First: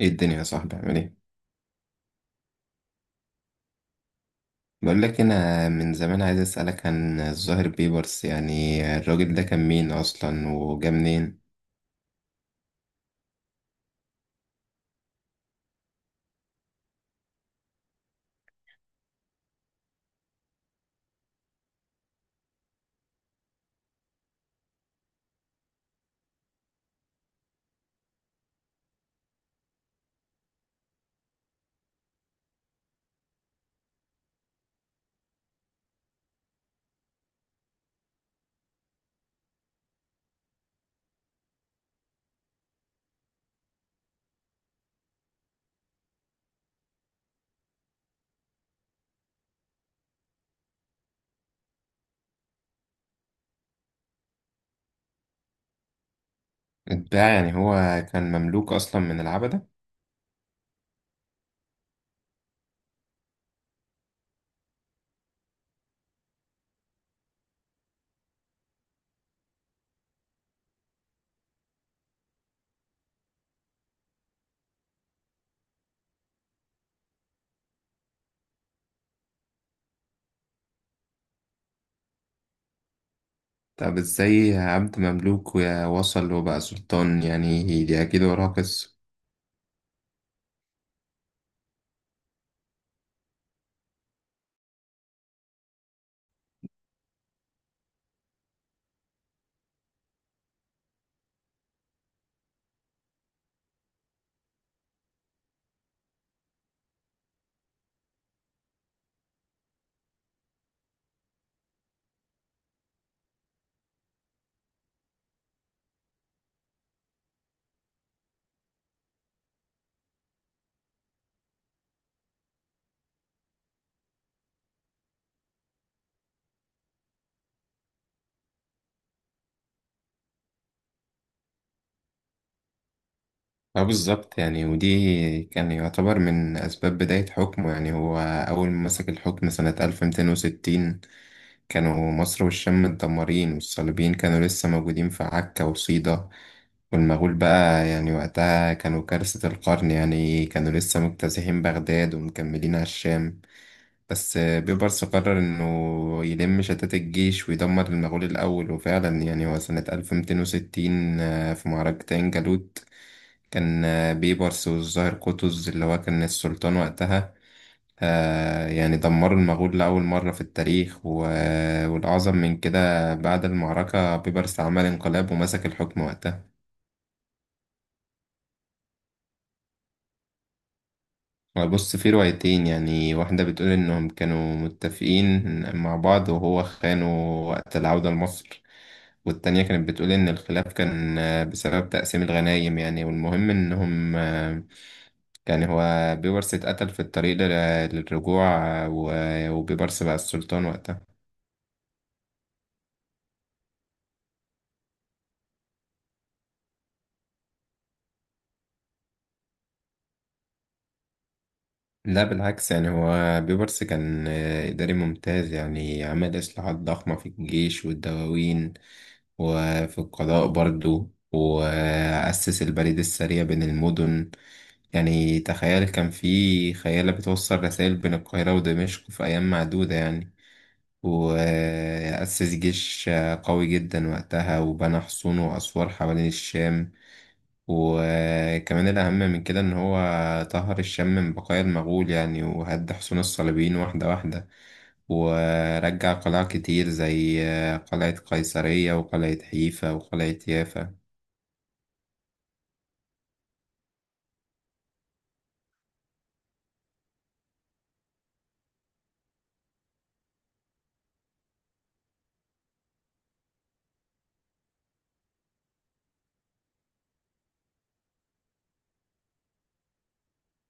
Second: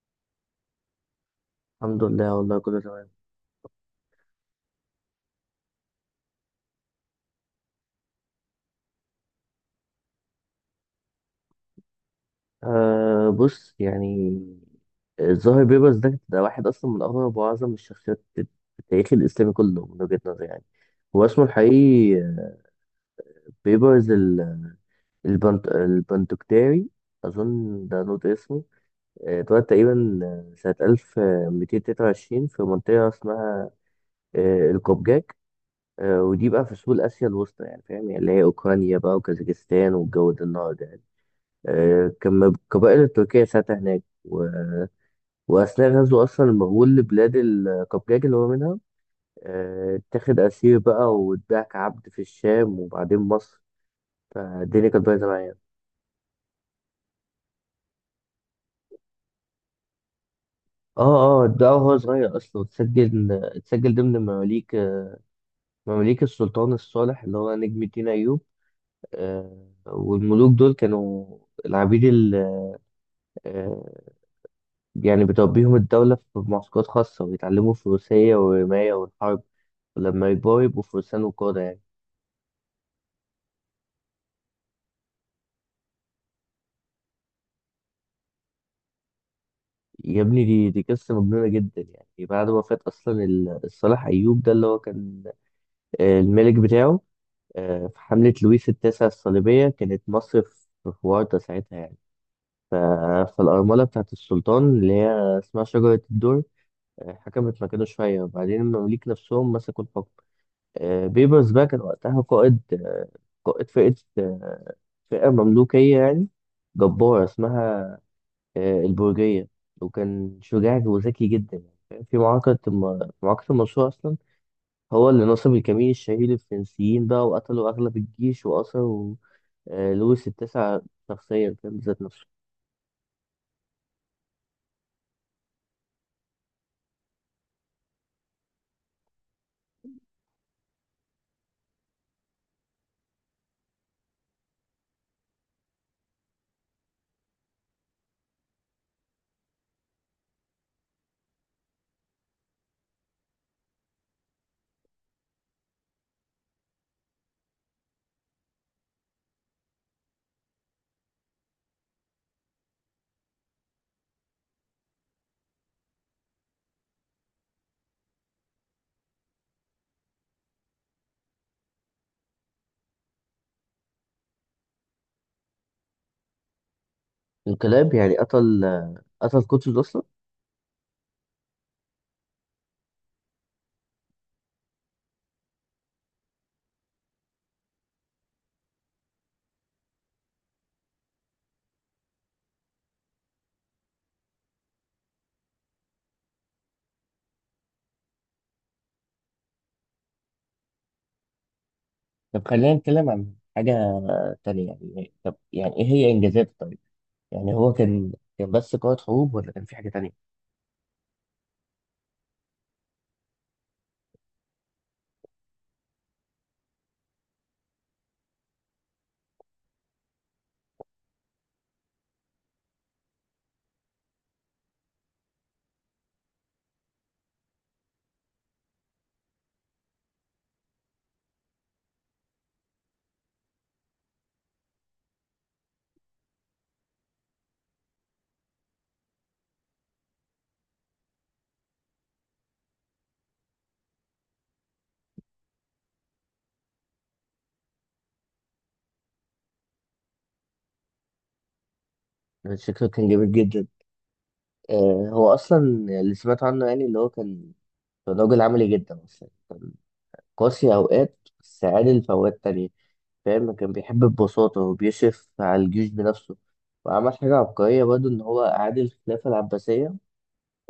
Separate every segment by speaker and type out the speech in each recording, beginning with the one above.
Speaker 1: ايه الدنيا يا صاحبي عامل ايه؟
Speaker 2: الحمد لله والله كله تمام.
Speaker 1: بقول لك انا من زمان عايز اسالك عن الظاهر بيبرس، يعني الراجل ده كان مين اصلا وجا منين؟
Speaker 2: أه بص يعني الظاهر بيبرس ده واحد اصلا من اغرب واعظم الشخصيات في التاريخ الاسلامي كله من وجهة نظري يعني. هو اسمه الحقيقي بيبرس البنت البندكتاري، اظن ده نوت اسمه. اتولد تقريبا سنة 1223 في منطقة اسمها القبجاك. ودي بقى في سهول اسيا الوسطى يعني، فاهم؟ يعني اللي هي اوكرانيا بقى وكازاخستان والجو ده النهارده. كان القبائل التركية ساعتها هناك وأثناء غزو أصلا المغول لبلاد القبجاج اللي هو منها. اتاخد أسير بقى واتباع كعبد في الشام وبعدين مصر، فالدنيا كانت بايظة معايا.
Speaker 1: اتباع يعني هو كان مملوك اصلا من العبدة؟
Speaker 2: اه اتباعه وهو صغير أصلا، اتسجل ضمن مماليك السلطان الصالح اللي هو نجم الدين أيوب. والملوك دول كانوا العبيد يعني، بتربيهم الدولة في معسكرات خاصة ويتعلموا فروسية والرماية والحرب، ولما يكبروا يبقوا فرسان وقادة يعني.
Speaker 1: طب ازاي عبد مملوك ووصل وبقى سلطان؟ يعني دي اكيد وراها قصة.
Speaker 2: يا ابني دي قصة مجنونة جدا. يعني بعد وفاة أصلا الصالح أيوب ده اللي هو كان الملك بتاعه في حملة لويس التاسع الصليبية، كانت مصر في ورطة ساعتها يعني. ف- فالأرملة بتاعت السلطان اللي هي اسمها شجرة الدر حكمت مكانه شوية، وبعدين المماليك نفسهم مسكوا الحكم. بيبرز بقى كان وقتها قائد، قائد فئة آه، فئة مملوكية يعني جبارة اسمها البرجية، وكان شجاع وذكي جدا يعني، فاهم؟ في في معركة المنصورة أصلا هو اللي نصب الكمين الشهير للفرنسيين بقى، وقتلوا أغلب الجيش وأسروا لويس التاسع شخصيا، فاهم بذات نفسه.
Speaker 1: اه بالظبط، يعني ودي كان يعتبر من أسباب بداية حكمه. يعني هو أول ما مسك الحكم سنة 1260 كانوا مصر والشام متدمرين، والصليبيين كانوا لسه موجودين في عكا وصيدا، والمغول بقى يعني وقتها كانوا كارثة القرن، يعني كانوا لسه مجتازحين بغداد ومكملين على الشام. بس بيبرس قرر إنه يلم شتات الجيش ويدمر المغول الأول، وفعلا يعني هو سنة 1260 في معركة عين جالوت كان بيبرس والظاهر قطز اللي هو كان السلطان وقتها. يعني دمروا المغول لأول مرة في التاريخ، والأعظم من كده بعد المعركة بيبرس عمل انقلاب ومسك الحكم وقتها.
Speaker 2: الكلاب، يعني قتل قتل قطز أصلا.
Speaker 1: بص في روايتين، يعني واحدة بتقول إنهم كانوا متفقين مع بعض وهو خانه وقت العودة لمصر، والتانية كانت بتقول إن الخلاف كان بسبب تقسيم الغنايم. يعني والمهم إنهم، يعني هو بيبرس اتقتل في الطريق للرجوع، وبيبرس بقى السلطان وقتها.
Speaker 2: طب خلينا نتكلم عن حاجة تانية. يعني طب يعني إيه هي إنجازاته طيب؟ يعني هو كان كان بس قائد حروب ولا كان في حاجة تانية؟
Speaker 1: لا بالعكس، يعني هو بيبرس كان إداري ممتاز. يعني عمل إصلاحات ضخمة في الجيش والدواوين وفي القضاء برضو، وأسس البريد السريع بين المدن. يعني تخيل كان في خيالة بتوصل رسائل بين القاهرة ودمشق في أيام معدودة يعني. وأسس جيش قوي جدا وقتها، وبنى حصون وأسوار حوالين الشام. وكمان الأهم من كده إن هو طهر الشام من بقايا المغول، يعني وهد حصون الصليبيين واحدة واحدة، ورجع قلاع كتير زي قلعة قيصرية وقلعة حيفا وقلعة يافا.
Speaker 2: أنا شكله كان جامد جدا. آه، هو أصلا اللي سمعت عنه يعني اللي هو كان كان راجل عملي جدا أصلا، كان قاسي أوقات بس عادل في أوقات تانية، فاهم؟ كان بيحب البساطة وبيشرف على الجيوش بنفسه، وعمل حاجة عبقرية برضه، إن هو أعاد الخلافة العباسية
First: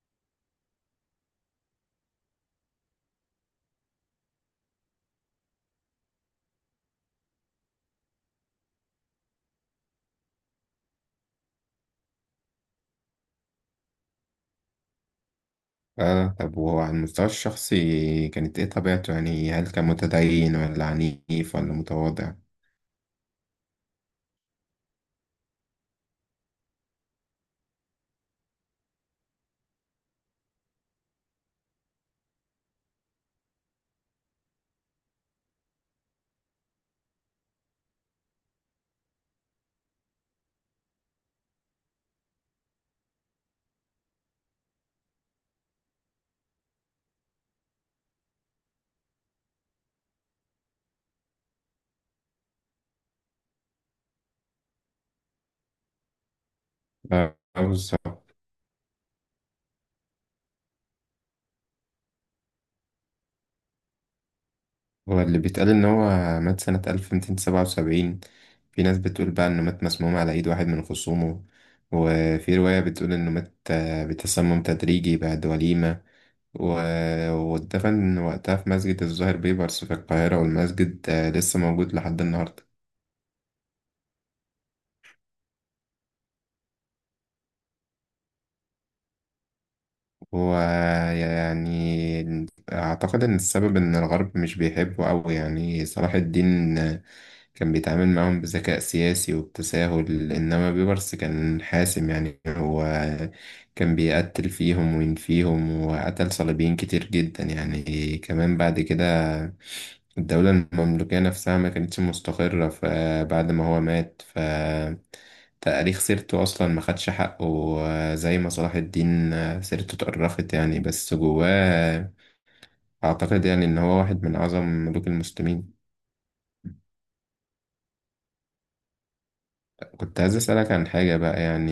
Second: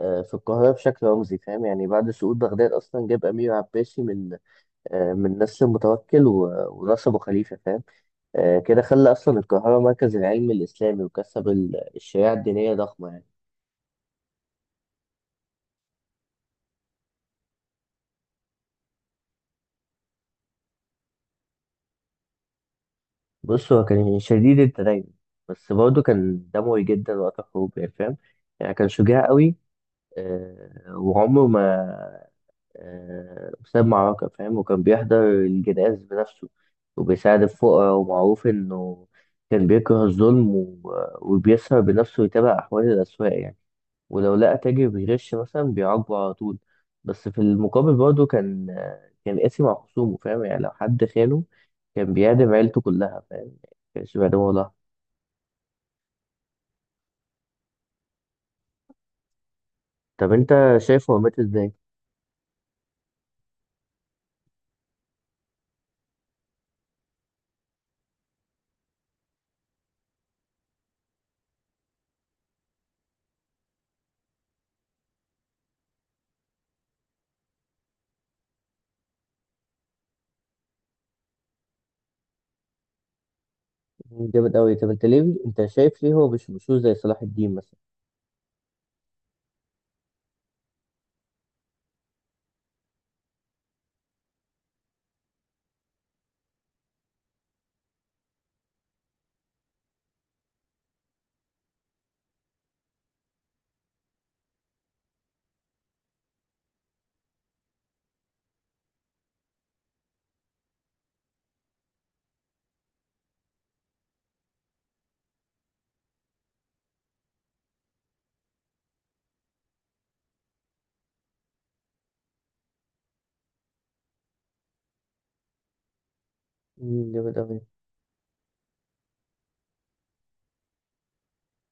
Speaker 2: آه في القاهرة بشكل رمزي، فاهم يعني؟ بعد سقوط بغداد أصلا جاب أمير عباسي من من نسل متوكل ونصبه خليفة، فاهم؟ كده خلى أصلا القاهرة مركز العلم الإسلامي، وكسب الشريعة الدينية ضخمة يعني.
Speaker 1: آه طب وهو على المستوى الشخصي كانت إيه طبيعته؟ يعني هل كان متدين ولا عنيف ولا متواضع؟
Speaker 2: بص هو كان شديد التدين، بس برضه كان دموي جدا وقت الحروب يعني، فاهم؟ يعني كان شجاع قوي، وعمره ما ساب معركة، فاهم؟ وكان بيحضر الجنائز بنفسه وبيساعد الفقراء، ومعروف إنه كان بيكره الظلم وبيسهر بنفسه ويتابع أحوال الأسواق يعني، ولو لقى تاجر بيغش مثلا بيعاقبه على طول. بس في المقابل برضه كان كان قاسي مع خصومه، فاهم؟ يعني لو حد خانه كان بيعدم عيلته كلها، فاهم؟ ما كانش بيعدمه والله.
Speaker 1: بالظبط.
Speaker 2: طب انت شايف هو مات ازاي؟
Speaker 1: هو اللي بيتقال إن هو مات سنة 1277. في ناس بتقول بقى إنه مات مسموم على إيد واحد من خصومه، وفي رواية بتقول إنه مات بتسمم تدريجي بعد وليمة، واتدفن وقتها في مسجد الزهر بيبرس في القاهرة، والمسجد لسه موجود لحد النهاردة.
Speaker 2: مم، جامد قوي. طب انت ليه، انت شايف ليه هو مش مشهور زي صلاح الدين مثلا؟
Speaker 1: هو يعني أعتقد إن السبب إن الغرب مش بيحبه أوي. يعني صلاح الدين كان بيتعامل معاهم بذكاء سياسي وبتساهل، إنما بيبرس كان حاسم. يعني هو كان بيقتل فيهم وينفيهم، وقتل صليبيين كتير جدا يعني. كمان بعد كده الدولة المملوكية نفسها ما كانتش مستقرة، فبعد ما هو مات ف تاريخ سيرته أصلا ما خدش حقه زي ما صلاح الدين سيرته اتقرفت يعني. بس جواه أعتقد يعني إن هو واحد من أعظم ملوك المسلمين.
Speaker 2: مم، جامد قوي.
Speaker 1: كنت عايز أسألك عن حاجة بقى، يعني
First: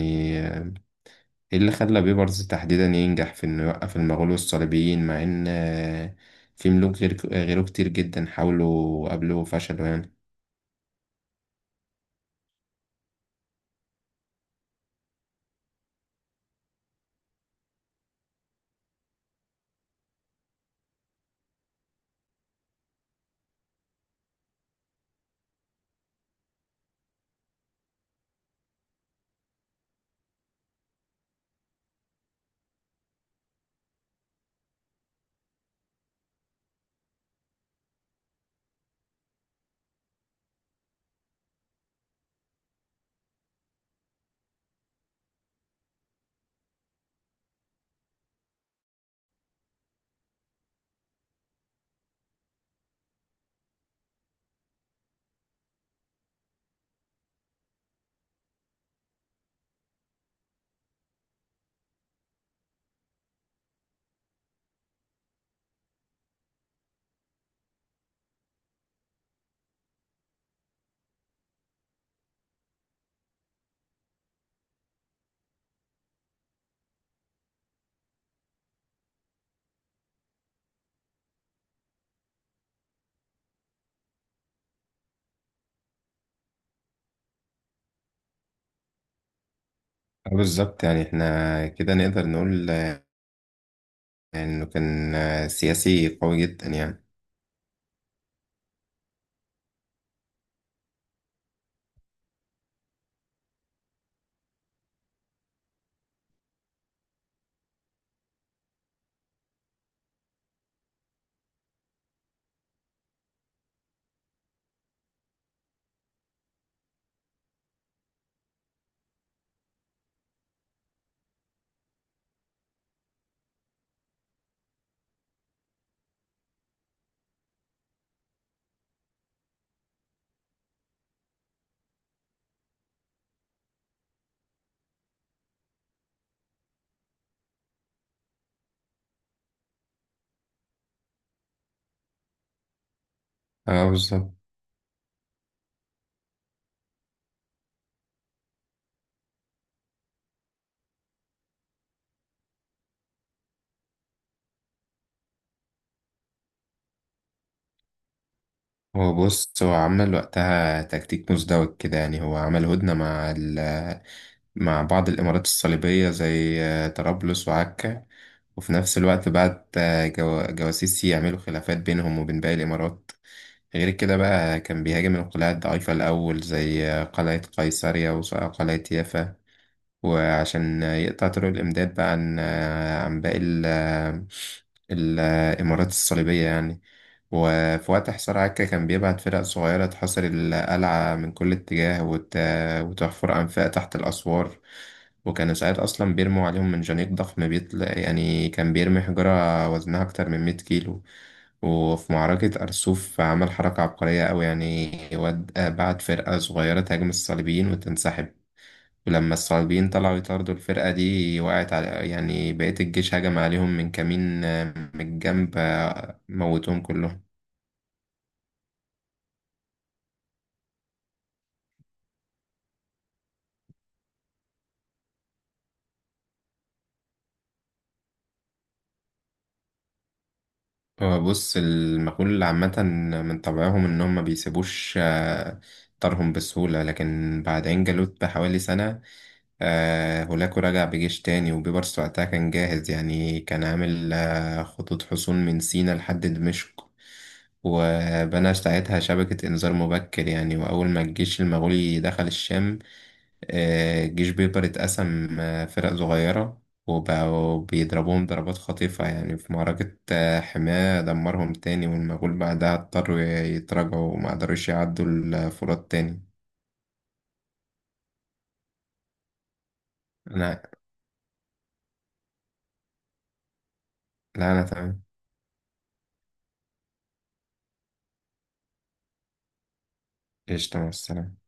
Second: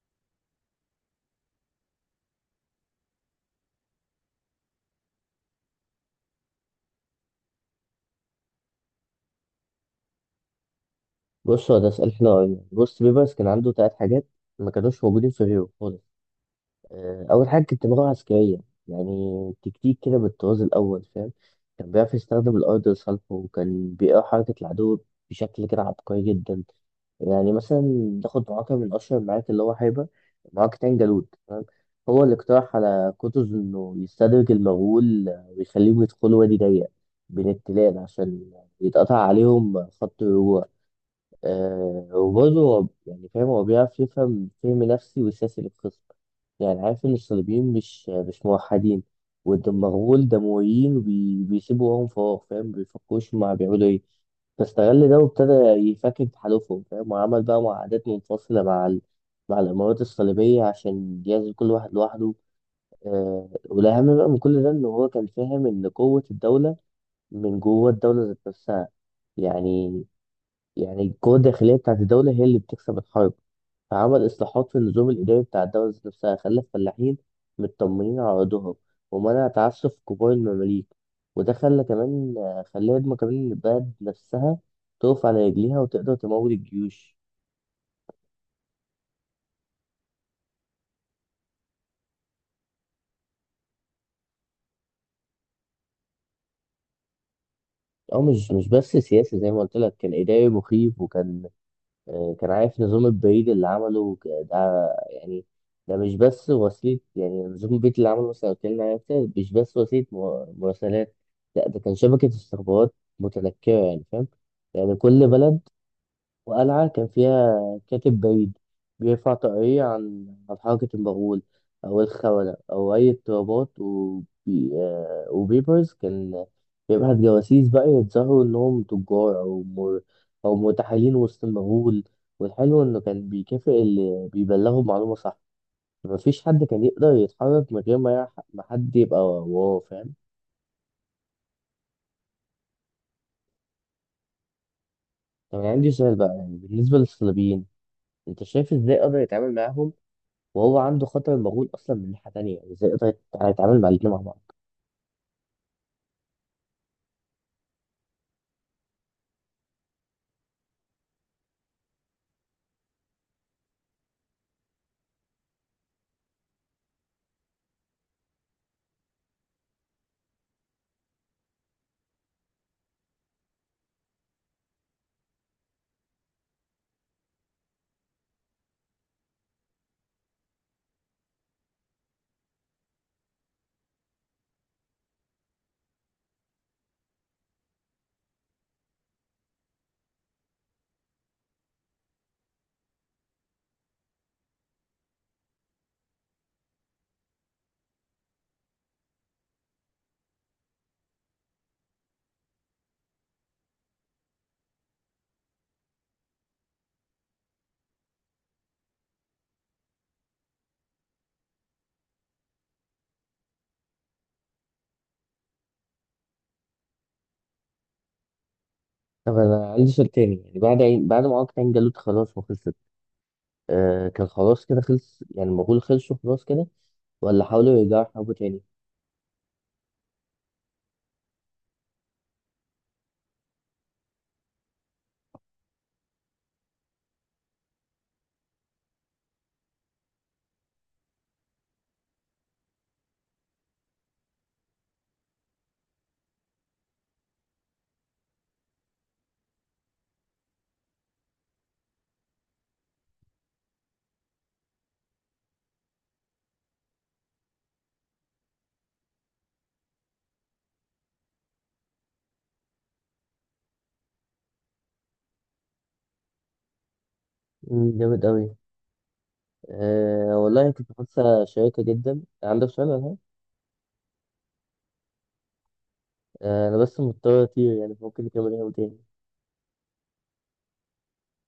Speaker 1: ايه اللي خلى بيبرز تحديدا ينجح في انه يوقف المغول والصليبيين، مع ان في ملوك غير غيره كتير جدا حاولوا وقابلوا وفشلوا يعني.
Speaker 2: بص هو ده سؤال حلو قوي. بص بيبرس كان عنده تلات حاجات ما كانوش موجودين في غيره خالص. اول حاجه كنت بلغه عسكريه، يعني تكتيك كده بالطراز الاول، فاهم؟ كان بيعرف يستخدم الارض لصالحه، وكان بيقرا حركه العدو بشكل كده عبقري جدا. يعني مثلا ناخد معركه من اشهر المعارك اللي هو حاربها، معركه عين جالوت، فاهم؟ هو اللي اقترح على قطز انه يستدرج المغول ويخليهم يدخلوا وادي ضيق بين التلال عشان يتقطع عليهم خط الرجوع. آه، وبرضه هو يعني، فاهم؟ هو بيعرف يفهم فهم نفسي وسياسي للخصم، يعني عارف إن الصليبيين مش موحدين والمغول دمويين وبيسيبوا وراهم فراغ، فاهم؟ بيفكروش هما بيعملوا إيه، فاستغل ده وابتدى يفكك تحالفهم، فاهم؟ وعمل بقى معاهدات منفصلة مع الإمارات الصليبية عشان يعزل كل واحد لوحده. آه، والأهم بقى من كل ده إن هو كان فاهم إن قوة الدولة من جوه الدولة ذات نفسها، يعني يعني القوة الداخلية بتاعت الدولة هي اللي بتكسب الحرب. فعمل إصلاحات في النظام الإداري بتاع الدولة ذات نفسها، خلى الفلاحين مطمنين على أرضهم، ومنع تعسف كبار المماليك، وده خلى كمان خلى ما كمان البلد نفسها تقف على رجليها وتقدر تمول الجيوش.
Speaker 1: بالظبط، يعني احنا كده نقدر نقول انه كان سياسي قوي جدا يعني.
Speaker 2: أو مش بس سياسي زي ما قلت لك، كان إداري مخيف، وكان كان عارف نظام البريد اللي عمله ده يعني. ده مش بس وسيلة، يعني نظام البريد اللي عمله مثلا اتكلمنا عليه أكتر، مش بس وسيلة مراسلات، لا ده كان شبكة استخبارات متنكرة يعني، فاهم؟ يعني كل بلد وقلعة كان فيها كاتب بعيد بيرفع طاقية عن عن حركة المغول أو الخونة أو أي اضطرابات، وبيبرز كان بيبعت جواسيس بقى يتظاهروا إنهم تجار أو مرتحلين وسط المغول. والحلو إنه كان بيكافئ اللي بيبلغوا بمعلومة صح، مفيش حد كان يقدر يتحرك من غير ما ما حد يبقى وراه، فاهم؟
Speaker 1: اه بالظبط.
Speaker 2: طب أنا عندي سؤال بقى، يعني بالنسبة للصليبيين أنت شايف إزاي قدر يتعامل معاهم وهو عنده خطر المغول اصلا من ناحيه تانية؟ يعني ازاي يقدر يتعامل مع الاتنين مع بعض؟
Speaker 1: هو بص هو عمل وقتها تكتيك مزدوج كده، يعني هو عمل هدنة مع ال مع بعض الإمارات الصليبية زي طرابلس وعكا، وفي نفس الوقت بعت جواسيس يعملوا خلافات بينهم وبين باقي الإمارات. غير كده بقى كان بيهاجم القلاع الضعيفة الأول زي قلعة قيصرية وقلعة يافا، وعشان يقطع طرق الإمداد بقى عن عن باقي الإمارات الصليبية يعني. وفي وقت حصار عكا كان بيبعت فرق صغيرة تحاصر القلعة من كل اتجاه، وتحفر أنفاق تحت الأسوار، وكانوا ساعات أصلا بيرموا عليهم من جنيق ضخم بيطلع، يعني كان بيرمي حجرة وزنها أكتر من مية كيلو. وفي معركة أرسوف عمل حركة عبقرية أوي، يعني بعت فرقة صغيرة تهاجم الصليبيين وتنسحب، ولما الصليبيين طلعوا يطاردوا الفرقة دي وقعت على يعني بقية الجيش، هجم عليهم من كمين من الجنب موتوهم كلهم.
Speaker 2: طب انا عندي سؤال تاني، يعني بعد بعد ما عقد عين جالوت خلاص وخلصت، آه كان خلاص كده خلص يعني المغول، خلصوا خلاص كده ولا حاولوا يرجعوا يحاربوا تاني؟
Speaker 1: هو بص المغول عامة من طبعهم إنهم ما بيسيبوش طارهم بسهولة، لكن بعد عين جالوت بحوالي سنة هولاكو رجع بجيش تاني، وبيبرس وقتها كان جاهز، يعني كان عامل خطوط حصون من سينا لحد دمشق، وبنى ساعتها شبكة إنذار مبكر. يعني وأول ما الجيش المغولي دخل الشام الجيش بيقدر يتقسم فرق صغيرة، وبقوا بيضربوهم ضربات خطيفة، يعني في معركة حماة دمرهم تاني، والمغول بعدها اضطروا يتراجعوا وما قدروش يعدوا الفرات تاني.
Speaker 2: مم، جامد قوي. آه
Speaker 1: لا،
Speaker 2: والله كنت حاسه شيقه جدا. عندك سؤال ولا حاجة؟
Speaker 1: أنا تمام.
Speaker 2: آه انا بس مضطر اطير يعني، فممكن نكمل يوم تاني.
Speaker 1: قشطة مع السلامة.